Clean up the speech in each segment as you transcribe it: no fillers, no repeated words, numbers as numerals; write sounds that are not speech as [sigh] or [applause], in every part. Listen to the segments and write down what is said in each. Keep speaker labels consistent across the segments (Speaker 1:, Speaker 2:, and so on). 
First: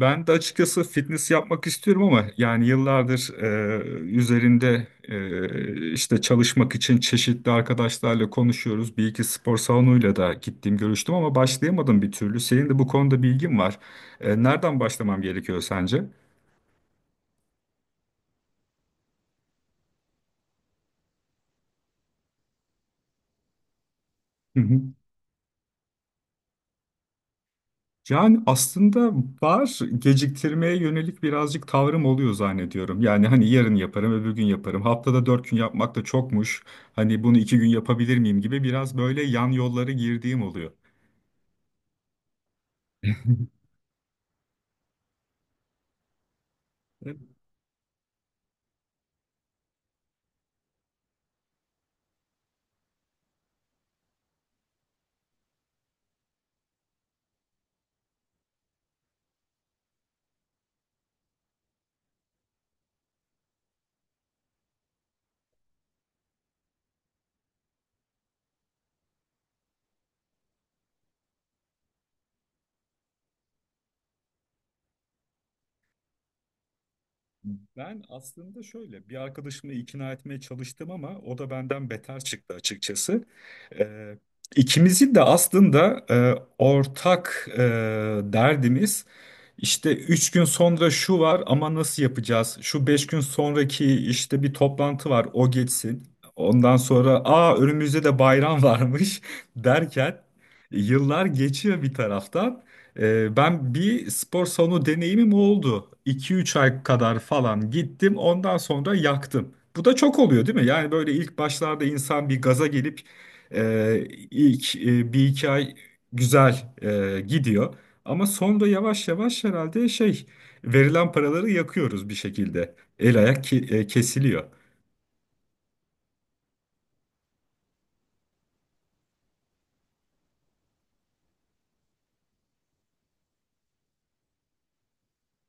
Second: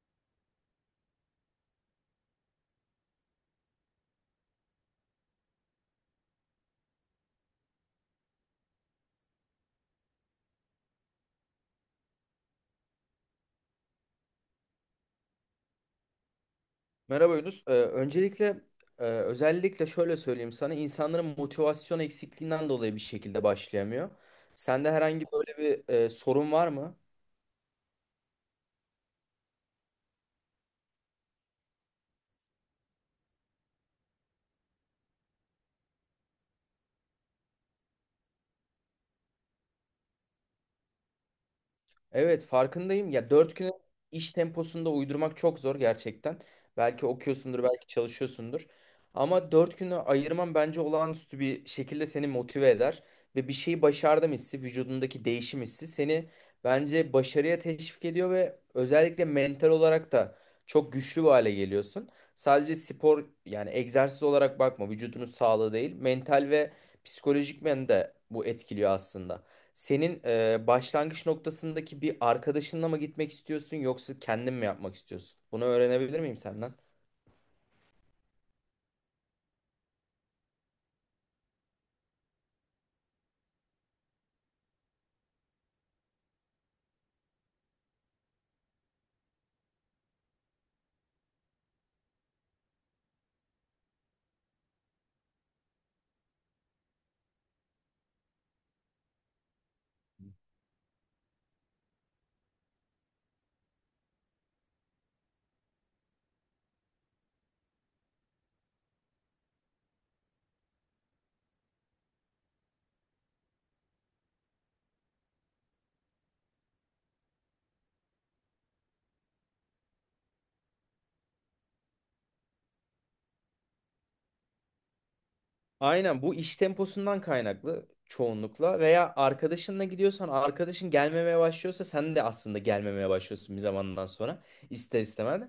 Speaker 1: Ben de açıkçası fitness yapmak istiyorum ama yani yıllardır üzerinde işte çalışmak için çeşitli arkadaşlarla konuşuyoruz. Bir iki spor salonuyla da gittim görüştüm ama başlayamadım bir türlü. Senin de bu konuda bilgin var. Nereden başlamam gerekiyor sence?
Speaker 2: Merhaba Yunus. Öncelikle özellikle şöyle söyleyeyim sana, insanların motivasyon eksikliğinden dolayı bir şekilde başlayamıyor.
Speaker 1: Hı hı.
Speaker 2: Sende herhangi böyle bir sorun var mı?
Speaker 1: Yani aslında var geciktirmeye yönelik birazcık tavrım oluyor zannediyorum. Yani hani yarın yaparım, öbür gün yaparım. Haftada 4 gün yapmak da çokmuş. Hani bunu 2 gün yapabilir miyim gibi biraz böyle yan yollara girdiğim oluyor.
Speaker 2: Evet, farkındayım. Ya, dört
Speaker 1: [laughs]
Speaker 2: güne iş temposunda uydurmak çok zor gerçekten. Belki okuyorsundur, belki çalışıyorsundur. Ama dört günü ayırman bence olağanüstü bir şekilde seni motive eder. Ve bir şeyi başardım hissi, vücudundaki değişim hissi seni bence başarıya teşvik ediyor ve özellikle mental olarak da çok güçlü bir hale geliyorsun. Sadece spor yani egzersiz olarak bakma, vücudunun sağlığı değil, mental ve psikolojik men de bu etkiliyor aslında. Senin başlangıç noktasındaki bir arkadaşınla mı gitmek istiyorsun yoksa kendin mi yapmak istiyorsun? Bunu öğrenebilir miyim senden?
Speaker 1: Ben aslında şöyle bir arkadaşımla ikna etmeye çalıştım ama o da benden beter çıktı açıkçası. Ee, ikimizin de aslında ortak derdimiz işte 3 gün sonra şu var ama nasıl yapacağız? Şu 5 gün sonraki işte bir toplantı var o geçsin. Ondan sonra aa önümüzde de bayram varmış [laughs] derken yıllar geçiyor bir taraftan. Ben bir spor salonu deneyimim oldu. 2 üç ay kadar falan gittim. Ondan sonra yaktım. Bu da çok oluyor değil mi? Yani böyle ilk başlarda insan bir gaza gelip e, ilk bir iki ay güzel gidiyor. Ama sonra yavaş yavaş herhalde şey verilen paraları yakıyoruz bir şekilde. El ayak kesiliyor.
Speaker 2: Aynen, bu iş temposundan kaynaklı çoğunlukla veya arkadaşınla gidiyorsan arkadaşın gelmemeye başlıyorsa sen de aslında gelmemeye başlıyorsun bir zamandan sonra ister istemez.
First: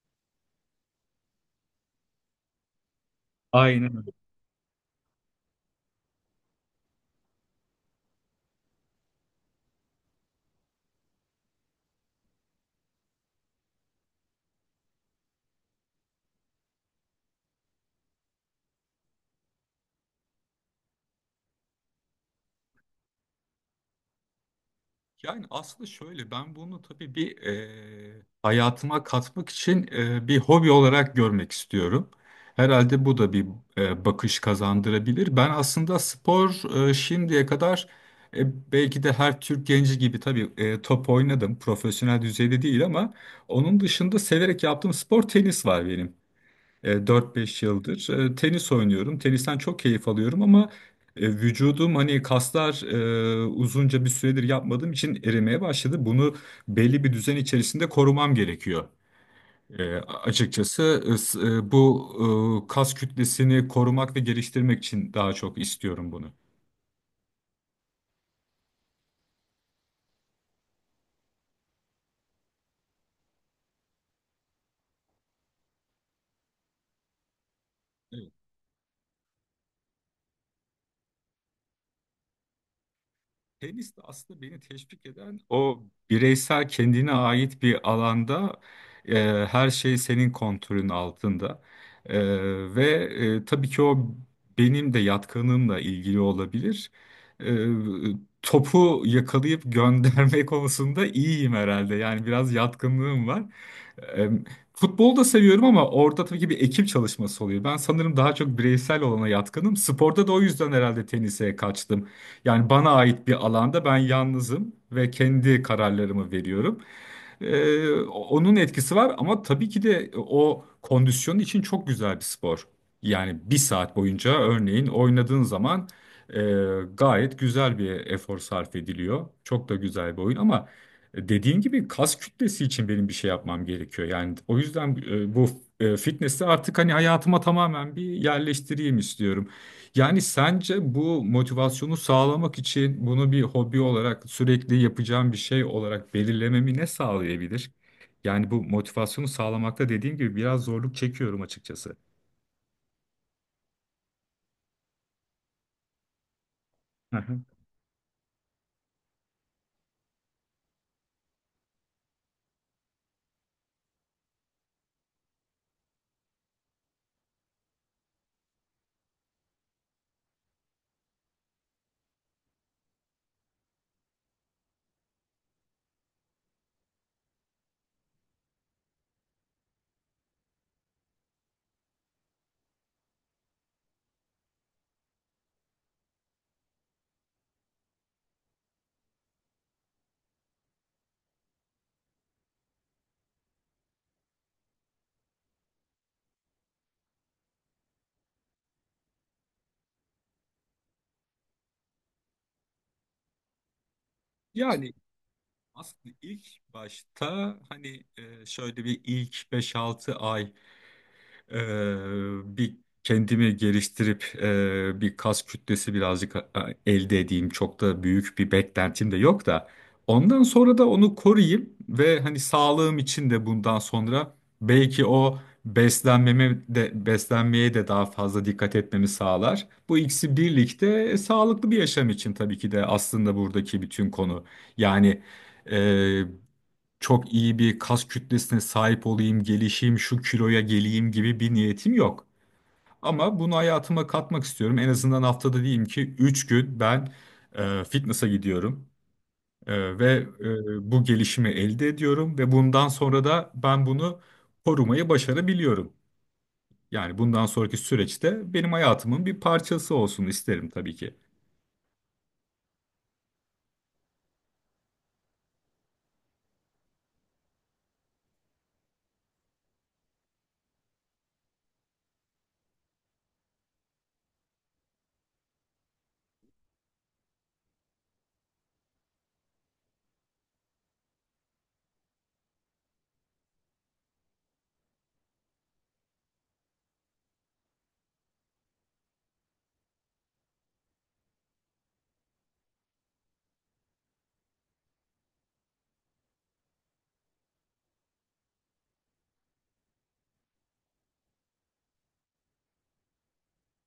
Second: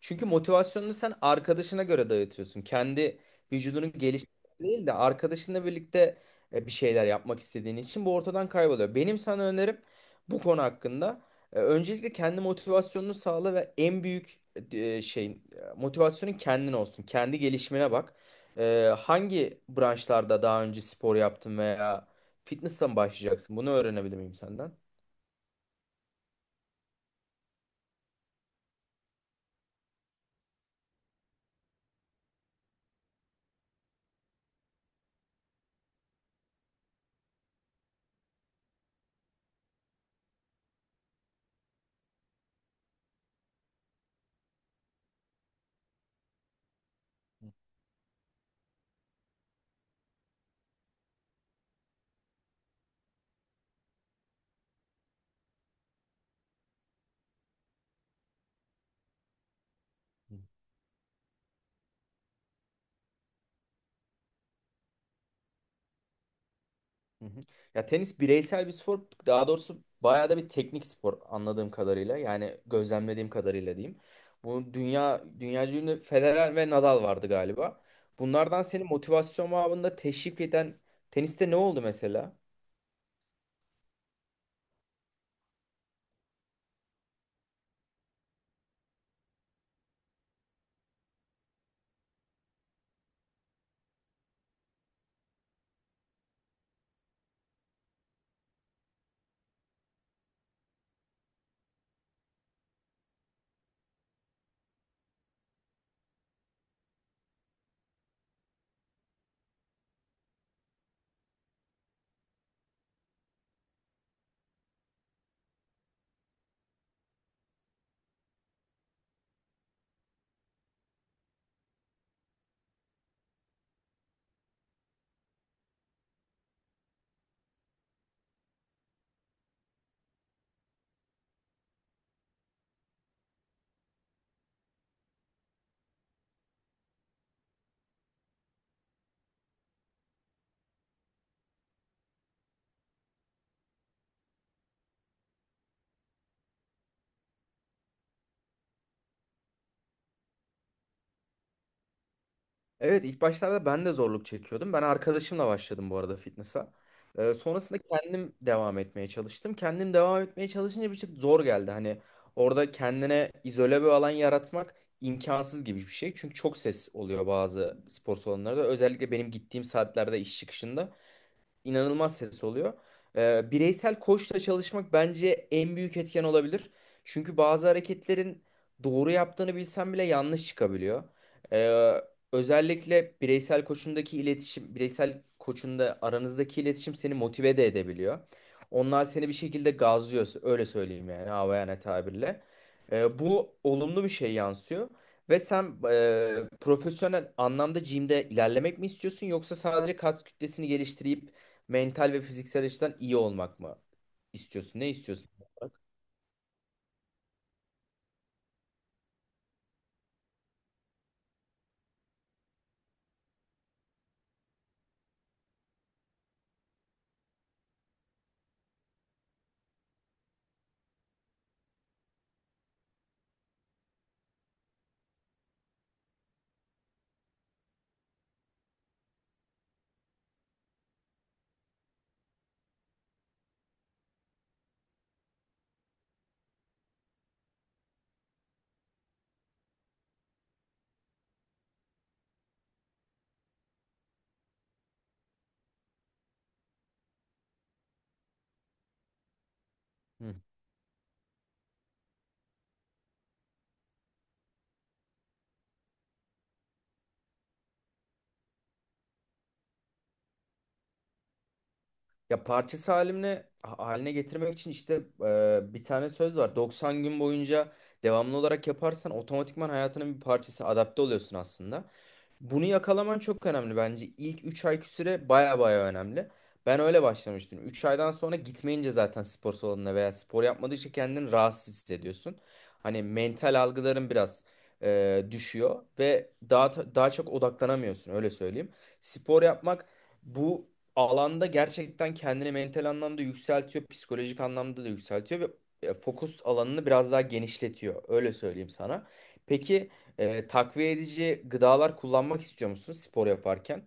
Speaker 2: Çünkü motivasyonunu sen arkadaşına göre dağıtıyorsun. Kendi vücudunun
Speaker 1: Aynen.
Speaker 2: gelişmesi değil de arkadaşınla birlikte bir şeyler yapmak istediğin için bu ortadan kayboluyor. Benim sana önerim bu konu hakkında öncelikle kendi motivasyonunu sağla ve en büyük şeyin motivasyonun kendin olsun. Kendi gelişimine bak. Hangi branşlarda daha önce spor yaptın veya fitness'la mı başlayacaksın? Bunu öğrenebilir miyim senden?
Speaker 1: Yani aslında şöyle ben bunu tabii bir hayatıma katmak için bir hobi olarak görmek istiyorum. Herhalde bu da bir bakış kazandırabilir. Ben aslında spor şimdiye kadar belki de her Türk genci gibi tabii top oynadım. Profesyonel düzeyde değil ama onun dışında severek yaptığım spor tenis var benim. 4-5 yıldır tenis oynuyorum. Tenisten çok keyif alıyorum ama vücudum hani kaslar uzunca bir süredir yapmadığım için erimeye başladı. Bunu belli bir düzen içerisinde korumam gerekiyor. E,
Speaker 2: Hı
Speaker 1: açıkçası bu kas kütlesini korumak ve geliştirmek için daha çok istiyorum bunu.
Speaker 2: hı. Ya, tenis bireysel bir spor. Daha doğrusu bayağı da bir teknik spor anladığım kadarıyla. Yani gözlemlediğim kadarıyla diyeyim. Bu dünyaca ünlü Federer ve Nadal vardı galiba. Bunlardan seni motivasyon babında teşvik eden teniste ne oldu mesela?
Speaker 1: Tenis de aslında beni teşvik eden o bireysel kendine ait bir alanda her şey senin kontrolün altında. E, ve tabii ki o benim de yatkınlığımla ilgili olabilir. E, Topu yakalayıp gönderme [laughs] konusunda iyiyim herhalde. Yani biraz yatkınlığım var. E, Futbolu da seviyorum ama orada tabii ki bir ekip çalışması oluyor. Ben sanırım daha çok bireysel olana yatkınım. Sporda da o yüzden herhalde tenise kaçtım. Yani bana ait bir alanda ben yalnızım ve kendi kararlarımı veriyorum. Onun etkisi var ama tabii ki de o kondisyon için çok güzel bir spor. Yani bir saat boyunca örneğin oynadığın zaman e, gayet güzel bir efor sarf ediliyor. Çok da güzel bir oyun ama dediğin gibi kas kütlesi için benim bir şey yapmam gerekiyor. Yani o yüzden bu fitness'i artık hani hayatıma tamamen bir yerleştireyim istiyorum. Yani sence bu motivasyonu sağlamak için bunu bir hobi olarak sürekli yapacağım bir şey olarak belirlememi ne sağlayabilir? Yani bu motivasyonu sağlamakta dediğim gibi biraz zorluk çekiyorum açıkçası.
Speaker 2: Evet, ilk başlarda ben de zorluk çekiyordum. Ben arkadaşımla başladım bu arada fitness'a.
Speaker 1: Hı hı.
Speaker 2: Sonrasında kendim devam etmeye çalıştım. Kendim devam etmeye çalışınca bir şey zor geldi. Hani orada kendine izole bir alan yaratmak imkansız gibi bir şey. Çünkü çok ses oluyor bazı spor salonlarda. Özellikle benim gittiğim saatlerde iş çıkışında inanılmaz ses oluyor. Bireysel koçla çalışmak bence en büyük etken olabilir. Çünkü bazı hareketlerin doğru yaptığını bilsen bile yanlış çıkabiliyor. Ee, Özellikle bireysel koçundaki iletişim, bireysel koçunda aranızdaki iletişim seni motive de edebiliyor. Onlar seni bir şekilde gazlıyor, öyle söyleyeyim, yani havayana tabirle. Bu olumlu bir şey yansıyor. Ve sen profesyonel anlamda gym'de ilerlemek mi istiyorsun yoksa sadece kas kütlesini geliştirip mental ve fiziksel açıdan iyi olmak mı istiyorsun? Ne
Speaker 1: Yani
Speaker 2: istiyorsun?
Speaker 1: aslında ilk başta hani şöyle bir ilk beş altı ay bir kendimi geliştirip bir kas kütlesi birazcık elde edeyim. Çok da büyük bir beklentim de yok da. Ondan sonra da onu koruyayım ve hani sağlığım için de bundan sonra belki o beslenmeme de beslenmeye de daha fazla dikkat etmemi sağlar. Bu ikisi birlikte sağlıklı bir yaşam için tabii ki de aslında buradaki bütün konu. Yani çok iyi bir kas kütlesine sahip olayım, gelişeyim, şu kiloya geleyim gibi bir niyetim yok. Ama bunu hayatıma katmak istiyorum. En azından haftada diyeyim ki 3 gün ben fitness'a gidiyorum ve
Speaker 2: Hı.
Speaker 1: bu gelişimi elde ediyorum ve bundan sonra da ben bunu korumayı başarabiliyorum. Yani bundan sonraki süreçte benim hayatımın bir parçası olsun isterim tabii ki.
Speaker 2: Ya, parçası haline getirmek için işte bir tane söz var. 90 gün boyunca devamlı olarak yaparsan otomatikman hayatının bir parçası adapte oluyorsun aslında. Bunu yakalaman çok önemli bence. İlk 3 ayki süre baya baya önemli. Ben öyle başlamıştım. 3 aydan sonra gitmeyince zaten spor salonuna veya spor yapmadıkça kendini rahatsız hissediyorsun. Hani mental algıların biraz düşüyor ve daha çok odaklanamıyorsun öyle söyleyeyim. Spor yapmak bu alanda gerçekten kendini mental anlamda yükseltiyor, psikolojik anlamda da yükseltiyor ve fokus alanını biraz daha genişletiyor öyle söyleyeyim sana. Peki, takviye edici gıdalar kullanmak istiyor musunuz spor yaparken?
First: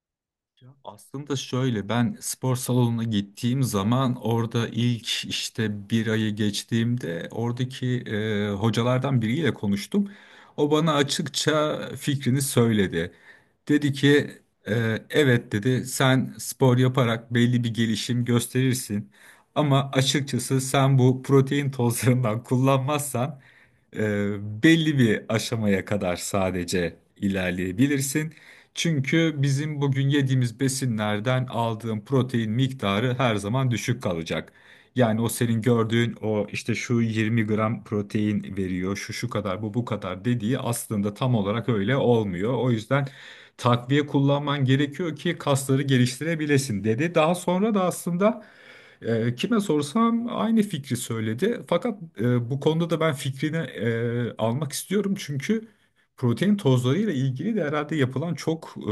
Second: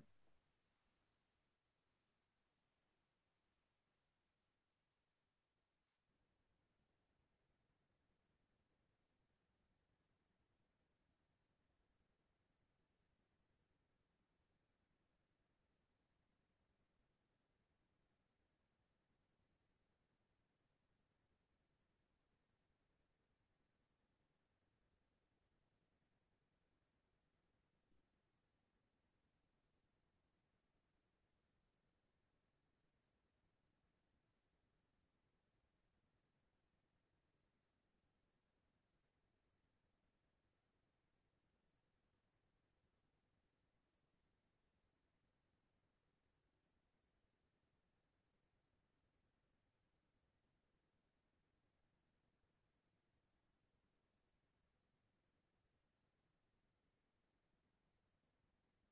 Speaker 1: Aslında şöyle ben spor salonuna gittiğim zaman orada ilk işte bir ayı geçtiğimde oradaki hocalardan biriyle konuştum. O bana açıkça fikrini söyledi. Dedi ki Evet dedi sen spor yaparak belli bir gelişim gösterirsin. Ama açıkçası sen bu protein tozlarından kullanmazsan belli bir aşamaya kadar sadece ilerleyebilirsin. Çünkü bizim bugün yediğimiz besinlerden aldığın protein miktarı her zaman düşük kalacak. Yani o senin gördüğün o işte şu 20 gram protein veriyor, şu şu kadar, bu bu kadar dediği aslında tam olarak öyle olmuyor. O yüzden takviye kullanman gerekiyor ki kasları geliştirebilesin dedi. Daha sonra da aslında kime sorsam aynı fikri söyledi. Fakat bu konuda da ben fikrini almak istiyorum çünkü protein tozlarıyla ilgili de herhalde yapılan çok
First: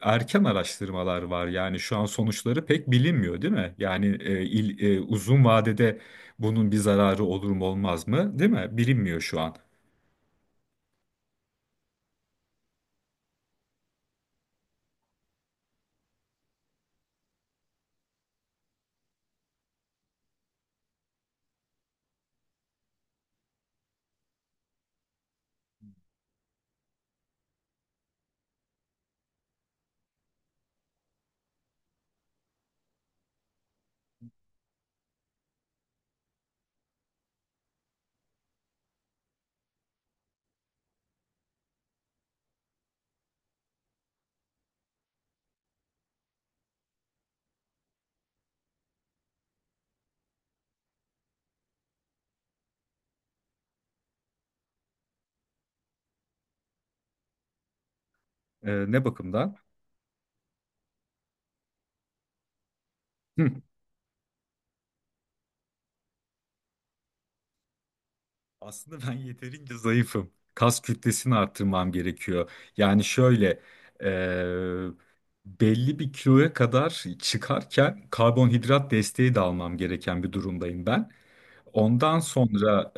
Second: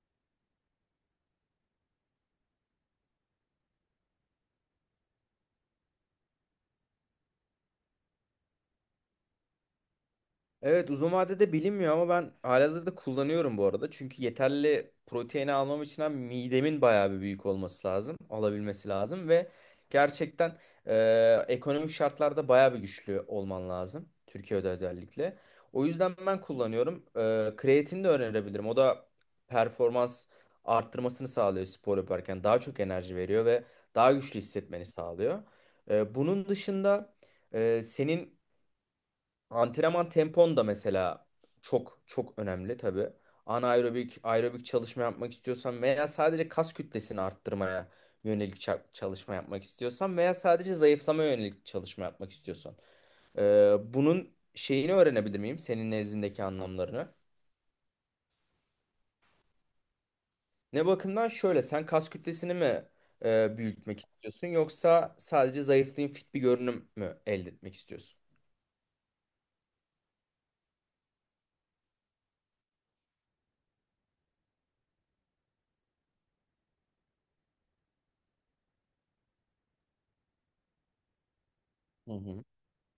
Speaker 1: erken araştırmalar var. Yani şu an sonuçları pek bilinmiyor, değil mi? Yani uzun vadede bunun bir zararı olur mu olmaz mı, değil mi? Bilinmiyor şu an.
Speaker 2: Evet, uzun vadede bilinmiyor ama ben halihazırda kullanıyorum bu arada. Çünkü yeterli proteini almam için hem midemin bayağı bir büyük olması lazım. Alabilmesi lazım ve gerçekten ekonomik şartlarda bayağı bir güçlü olman lazım. Türkiye'de özellikle. O yüzden ben kullanıyorum. E, kreatin de önerebilirim. O da performans arttırmasını sağlıyor spor yaparken. Daha çok enerji veriyor ve daha güçlü hissetmeni sağlıyor. E, bunun dışında... Senin antrenman tempon da mesela çok çok önemli tabii. Anaerobik, aerobik çalışma yapmak istiyorsan veya sadece kas kütlesini arttırmaya yönelik çalışma yapmak istiyorsan veya sadece zayıflamaya yönelik çalışma yapmak istiyorsan. Bunun şeyini öğrenebilir miyim? Senin nezdindeki anlamlarını.
Speaker 1: Ne bakımdan?
Speaker 2: Ne bakımdan şöyle, sen kas kütlesini mi
Speaker 1: Hı.
Speaker 2: büyütmek istiyorsun yoksa sadece zayıflayayım fit bir görünüm mü elde etmek istiyorsun?
Speaker 1: Aslında ben yeterince zayıfım. Kas kütlesini arttırmam gerekiyor. Yani şöyle e, belli bir kiloya kadar çıkarken karbonhidrat desteği de almam gereken bir durumdayım ben.
Speaker 2: Hı
Speaker 1: Ondan
Speaker 2: hı.
Speaker 1: sonra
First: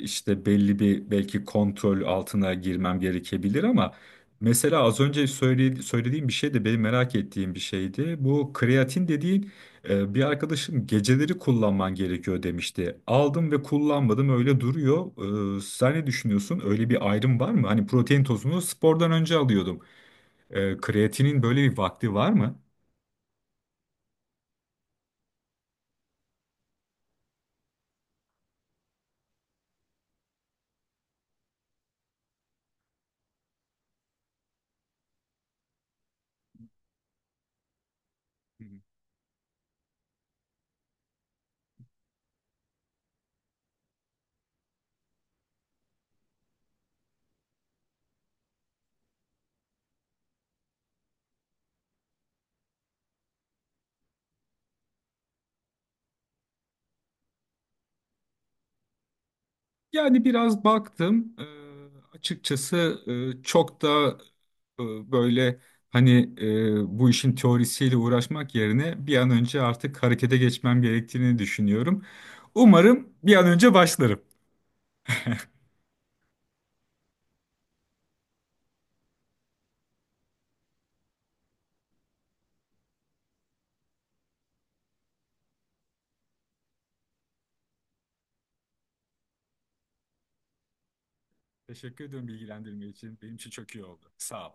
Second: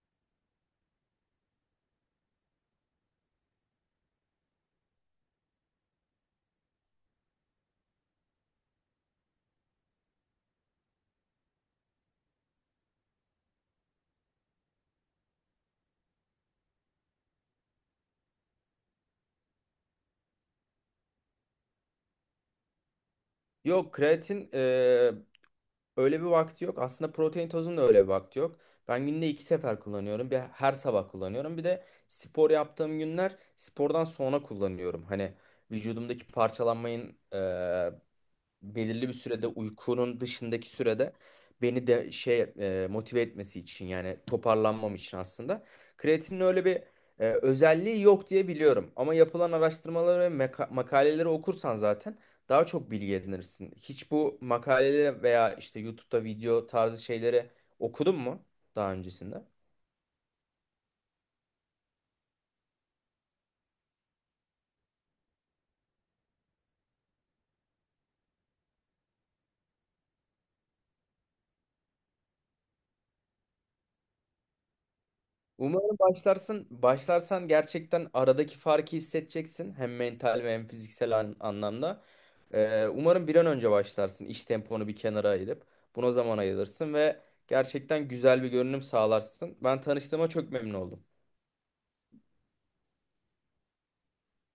Speaker 1: işte belli bir belki kontrol altına girmem gerekebilir ama mesela az önce söylediğim bir şey de benim merak ettiğim bir şeydi. Bu kreatin dediğin bir arkadaşım geceleri kullanman gerekiyor demişti. Aldım ve kullanmadım öyle duruyor. Sen ne düşünüyorsun? Öyle bir ayrım var mı? Hani protein tozunu spordan önce alıyordum. Kreatinin böyle bir vakti var mı?
Speaker 2: Yok, kreatin öyle bir vakti yok. Aslında protein tozun da öyle bir vakti yok. Ben günde iki sefer kullanıyorum. Bir, her sabah kullanıyorum. Bir de spor yaptığım günler spordan sonra kullanıyorum. Hani vücudumdaki parçalanmayın belirli bir sürede uykunun dışındaki sürede beni de şey motive etmesi için, yani toparlanmam için aslında. Kreatinin öyle bir özelliği yok diye biliyorum. Ama yapılan araştırmaları ve makaleleri okursan zaten daha çok bilgi edinirsin. Hiç bu makaleleri veya işte YouTube'da video tarzı şeyleri okudun mu daha öncesinde?
Speaker 1: Yani biraz baktım, açıkçası çok da eee, böyle hani bu işin teorisiyle uğraşmak yerine bir an önce artık harekete geçmem gerektiğini düşünüyorum. Umarım bir an önce başlarım.
Speaker 2: Umarım başlarsın. Başlarsan gerçekten aradaki farkı hissedeceksin. Hem mental ve hem fiziksel anlamda. Umarım bir an önce başlarsın. İş temponu bir kenara ayırıp buna zaman ayırırsın ve gerçekten güzel bir görünüm sağlarsın. Ben tanıştığıma çok memnun oldum.
Speaker 1: Teşekkür ederim bilgilendirme için. Benim için çok iyi oldu. Sağ ol.